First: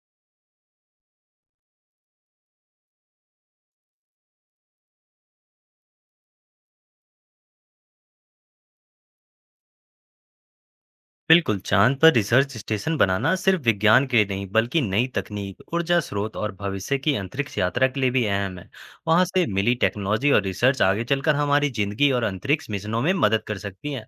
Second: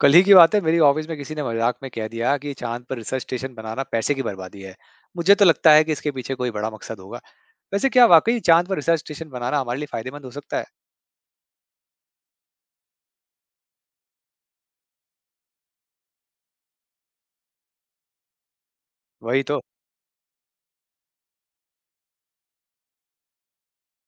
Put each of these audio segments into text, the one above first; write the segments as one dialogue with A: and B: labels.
A: कल ही की बात है, मेरी ऑफिस में किसी ने मजाक में कह दिया कि चांद पर रिसर्च स्टेशन बनाना पैसे की बर्बादी है। मुझे तो लगता है कि इसके पीछे कोई बड़ा मकसद होगा। वैसे क्या वाकई चांद पर रिसर्च स्टेशन बनाना हमारे लिए फायदेमंद हो सकता है?
B: बिल्कुल चांद पर रिसर्च स्टेशन बनाना सिर्फ विज्ञान के लिए नहीं बल्कि नई तकनीक, ऊर्जा स्रोत और भविष्य की अंतरिक्ष यात्रा के लिए भी अहम है। वहां
A: वही
B: से
A: तो।
B: मिली टेक्नोलॉजी और रिसर्च आगे चलकर हमारी जिंदगी और अंतरिक्ष मिशनों में मदद कर सकती है।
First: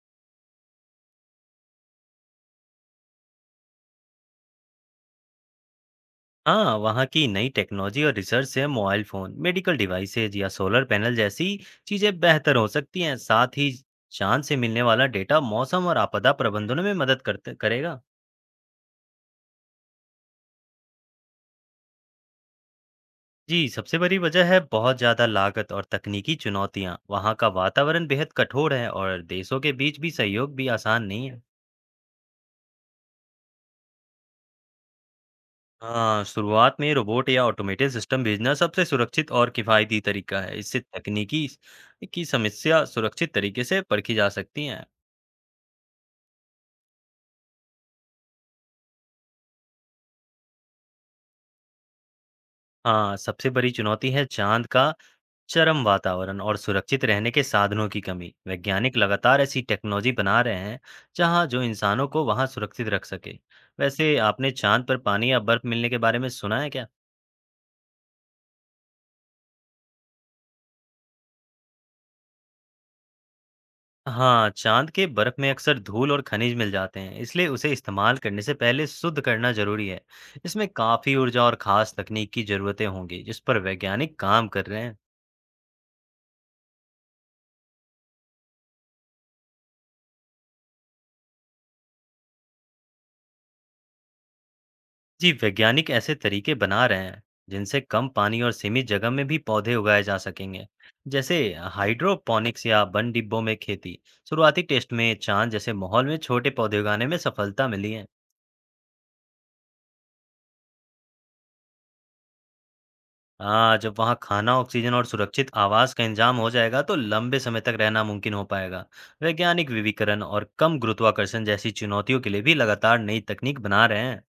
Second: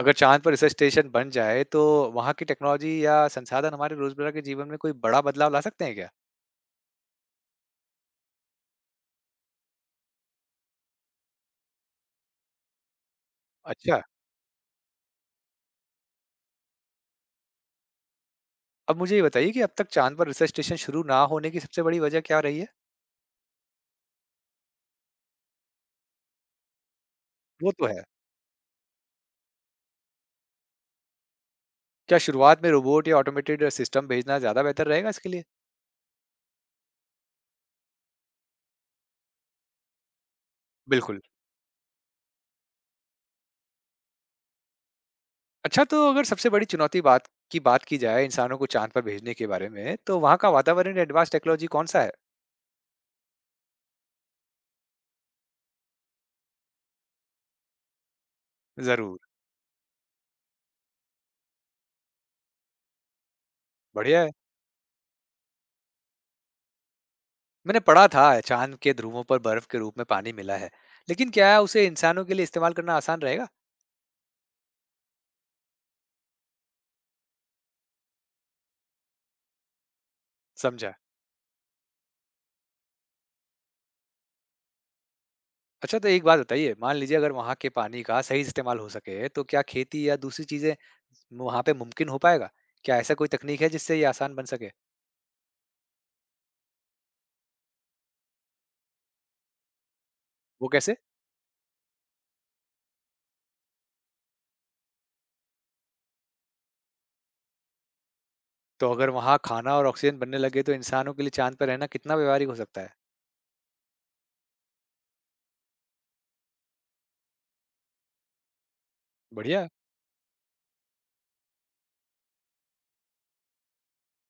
A: अगर चांद पर रिसर्च स्टेशन बन जाए, तो वहाँ की टेक्नोलॉजी या संसाधन हमारे रोजमर्रा के जीवन में कोई बड़ा बदलाव ला सकते हैं क्या?
B: हाँ, वहाँ की नई टेक्नोलॉजी और रिसर्च से मोबाइल फोन, मेडिकल डिवाइसेज या सोलर पैनल जैसी चीजें बेहतर हो सकती हैं। साथ ही
A: अच्छा।
B: चांद से मिलने वाला डेटा मौसम और आपदा प्रबंधन में मदद करते करेगा।
A: अब मुझे ये बताइए कि अब तक चांद पर रिसर्च स्टेशन शुरू ना होने की सबसे बड़ी वजह क्या रही है?
B: जी, सबसे बड़ी वजह है बहुत ज़्यादा लागत और तकनीकी चुनौतियाँ। वहाँ का
A: वो तो है।
B: वातावरण बेहद कठोर है और देशों के बीच भी सहयोग भी आसान नहीं है।
A: क्या शुरुआत में रोबोट या ऑटोमेटेड सिस्टम भेजना ज्यादा बेहतर रहेगा इसके लिए?
B: हाँ, शुरुआत में रोबोट या ऑटोमेटेड सिस्टम भेजना सबसे सुरक्षित और किफ़ायती तरीका है। इससे
A: बिल्कुल।
B: तकनीकी की समस्या सुरक्षित तरीके से परखी जा सकती है।
A: अच्छा, तो अगर सबसे बड़ी चुनौती बात की जाए इंसानों को चांद पर भेजने के बारे में, तो वहाँ का वातावरण या एडवांस टेक्नोलॉजी कौन सा है?
B: हाँ, सबसे बड़ी चुनौती है चाँद का चरम वातावरण और सुरक्षित रहने के साधनों की कमी। वैज्ञानिक
A: जरूर।
B: लगातार ऐसी टेक्नोलॉजी बना रहे हैं जहां जो इंसानों को वहां सुरक्षित रख सके। वैसे
A: बढ़िया है।
B: आपने चांद पर पानी या बर्फ मिलने के बारे में सुना है क्या?
A: मैंने पढ़ा था चांद के ध्रुवों पर बर्फ के रूप में पानी मिला है, लेकिन क्या उसे इंसानों के लिए इस्तेमाल करना आसान रहेगा?
B: हाँ, चांद के बर्फ में अक्सर धूल और खनिज मिल जाते हैं, इसलिए उसे इस्तेमाल करने से पहले शुद्ध करना जरूरी है। इसमें
A: समझा।
B: काफी ऊर्जा और खास तकनीक की जरूरतें होंगी, जिस पर वैज्ञानिक काम कर रहे हैं।
A: अच्छा, तो एक बात बताइए, मान लीजिए अगर वहाँ के पानी का सही इस्तेमाल हो सके, तो क्या खेती या दूसरी चीजें वहाँ पे मुमकिन हो पाएगा? क्या ऐसा कोई तकनीक है जिससे ये आसान बन सके?
B: जी, वैज्ञानिक ऐसे तरीके बना रहे हैं जिनसे कम पानी और सीमित जगह में भी पौधे उगाए जा सकेंगे।
A: वो कैसे?
B: जैसे हाइड्रोपोनिक्स या बंद डिब्बों में खेती। शुरुआती टेस्ट में चांद जैसे माहौल में छोटे पौधे उगाने में सफलता मिली है।
A: तो अगर वहाँ खाना और ऑक्सीजन बनने लगे, तो इंसानों के लिए चांद पर रहना कितना व्यवहारिक हो सकता है?
B: हाँ, जब वहाँ खाना, ऑक्सीजन और सुरक्षित आवास का इंतजाम हो जाएगा, तो लंबे समय तक रहना मुमकिन हो पाएगा।
A: बढ़िया
B: वैज्ञानिक
A: है।
B: विविकरण और कम गुरुत्वाकर्षण जैसी चुनौतियों के लिए भी लगातार नई तकनीक बना रहे हैं।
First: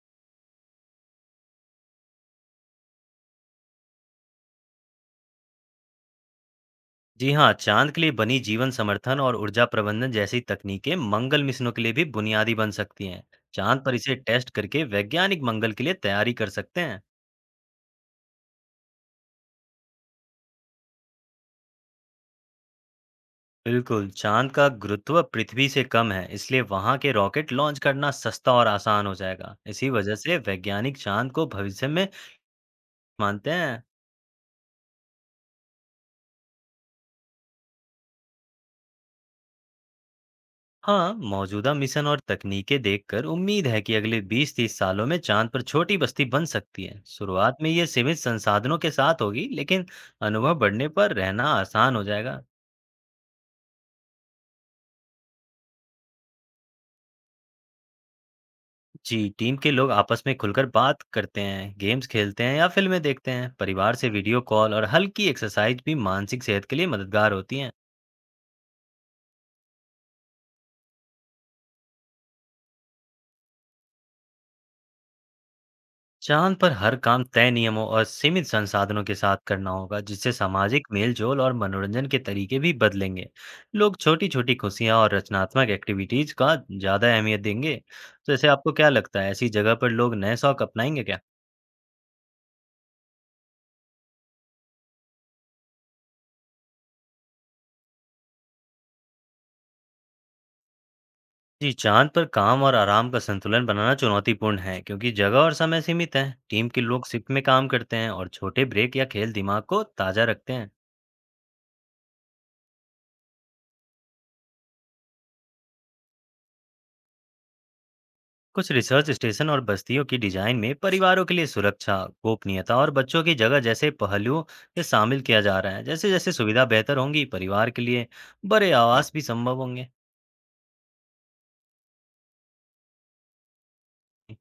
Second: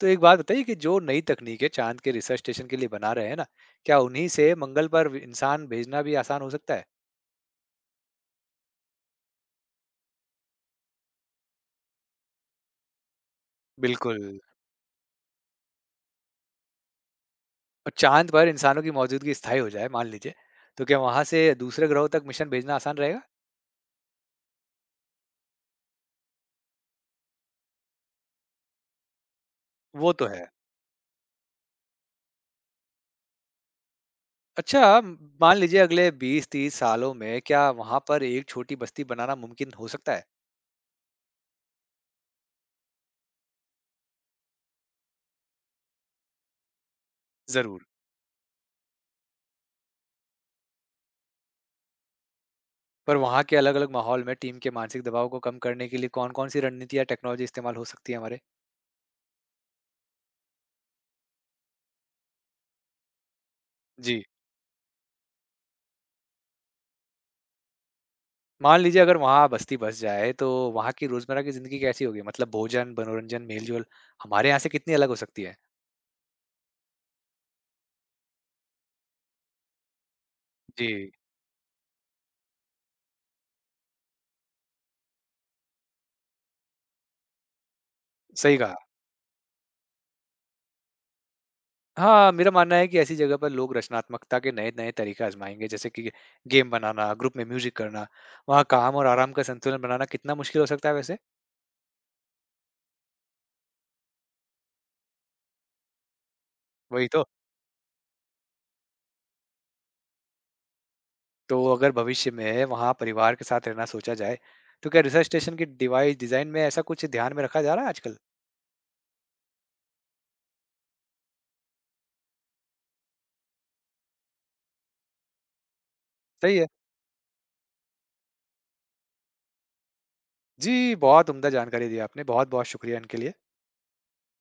A: तो एक बात बताइए कि जो नई तकनीकें चांद के रिसर्च स्टेशन के लिए बना रहे हैं ना, क्या उन्हीं से मंगल पर व इंसान भेजना भी आसान हो सकता है?
B: जी हाँ, चाँद के लिए बनी जीवन समर्थन और ऊर्जा प्रबंधन जैसी तकनीकें मंगल मिशनों के लिए भी बुनियादी बन सकती हैं। चाँद पर इसे
A: बिल्कुल।
B: टेस्ट करके वैज्ञानिक मंगल के लिए तैयारी कर सकते हैं।
A: और चांद पर इंसानों की मौजूदगी स्थायी हो जाए मान लीजिए, तो क्या वहाँ से दूसरे ग्रहों तक मिशन भेजना आसान रहेगा?
B: बिल्कुल, चाँद का गुरुत्व पृथ्वी से कम है, इसलिए वहाँ के रॉकेट लॉन्च करना सस्ता और आसान हो जाएगा। इसी
A: वो
B: वजह
A: तो
B: से
A: है।
B: वैज्ञानिक चाँद को भविष्य में मानते हैं।
A: अच्छा, म मान लीजिए अगले 20-30 सालों में क्या वहाँ पर एक छोटी बस्ती बनाना मुमकिन हो सकता है?
B: हाँ, मौजूदा मिशन और तकनीकें देखकर उम्मीद है कि अगले 20-30 सालों में चांद पर छोटी बस्ती बन सकती है। शुरुआत में ये
A: ज़रूर।
B: सीमित संसाधनों के साथ होगी, लेकिन अनुभव बढ़ने पर रहना आसान हो जाएगा।
A: पर वहाँ के अलग-अलग माहौल में टीम के मानसिक दबाव को कम करने के लिए कौन-कौन सी रणनीति या टेक्नोलॉजी इस्तेमाल हो सकती है हमारे?
B: जी, टीम के लोग आपस में खुलकर बात करते हैं, गेम्स खेलते हैं या फिल्में देखते हैं। परिवार से
A: जी।
B: वीडियो कॉल और हल्की एक्सरसाइज भी मानसिक सेहत के लिए मददगार होती है।
A: मान लीजिए अगर वहाँ बस्ती बस जाए, तो वहाँ की रोज़मर्रा की ज़िंदगी कैसी होगी? मतलब भोजन, मनोरंजन, मेल-जोल हमारे यहाँ से कितनी अलग हो सकती है?
B: चाँद पर हर काम तय नियमों और सीमित संसाधनों के साथ करना होगा, जिससे सामाजिक
A: जी,
B: मेलजोल और मनोरंजन के तरीके भी बदलेंगे। लोग छोटी-छोटी खुशियाँ और रचनात्मक एक्टिविटीज़ का ज़्यादा अहमियत देंगे। तो ऐसे
A: सही
B: आपको
A: कहा।
B: क्या लगता है, ऐसी जगह पर लोग नए शौक अपनाएंगे क्या?
A: हाँ, मेरा मानना है कि ऐसी जगह पर लोग रचनात्मकता के नए-नए तरीके आज़माएँगे, जैसे कि गेम बनाना, ग्रुप में म्यूज़िक करना। वहाँ काम और आराम का संतुलन बनाना कितना मुश्किल हो सकता है वैसे?
B: जी, चाँद पर काम और आराम का संतुलन बनाना चुनौतीपूर्ण है, क्योंकि जगह और समय सीमित है। टीम के लोग
A: वही तो।
B: शिफ्ट में काम करते हैं और छोटे ब्रेक या खेल दिमाग को ताज़ा रखते हैं।
A: तो अगर भविष्य में वहाँ परिवार के साथ रहना सोचा जाए, तो क्या रिसर्च स्टेशन की डिवाइस डिज़ाइन में ऐसा कुछ ध्यान में रखा जा रहा है आजकल?
B: कुछ रिसर्च स्टेशन और बस्तियों की डिजाइन में परिवारों के लिए सुरक्षा, गोपनीयता और बच्चों की जगह जैसे पहलुओं से शामिल किया जा रहा है। जैसे जैसे
A: सही
B: सुविधा
A: है।
B: बेहतर होंगी, परिवार के लिए बड़े आवास भी संभव होंगे।
A: जी, बहुत उम्दा जानकारी दी आपने। बहुत-बहुत शुक्रिया इनके लिए।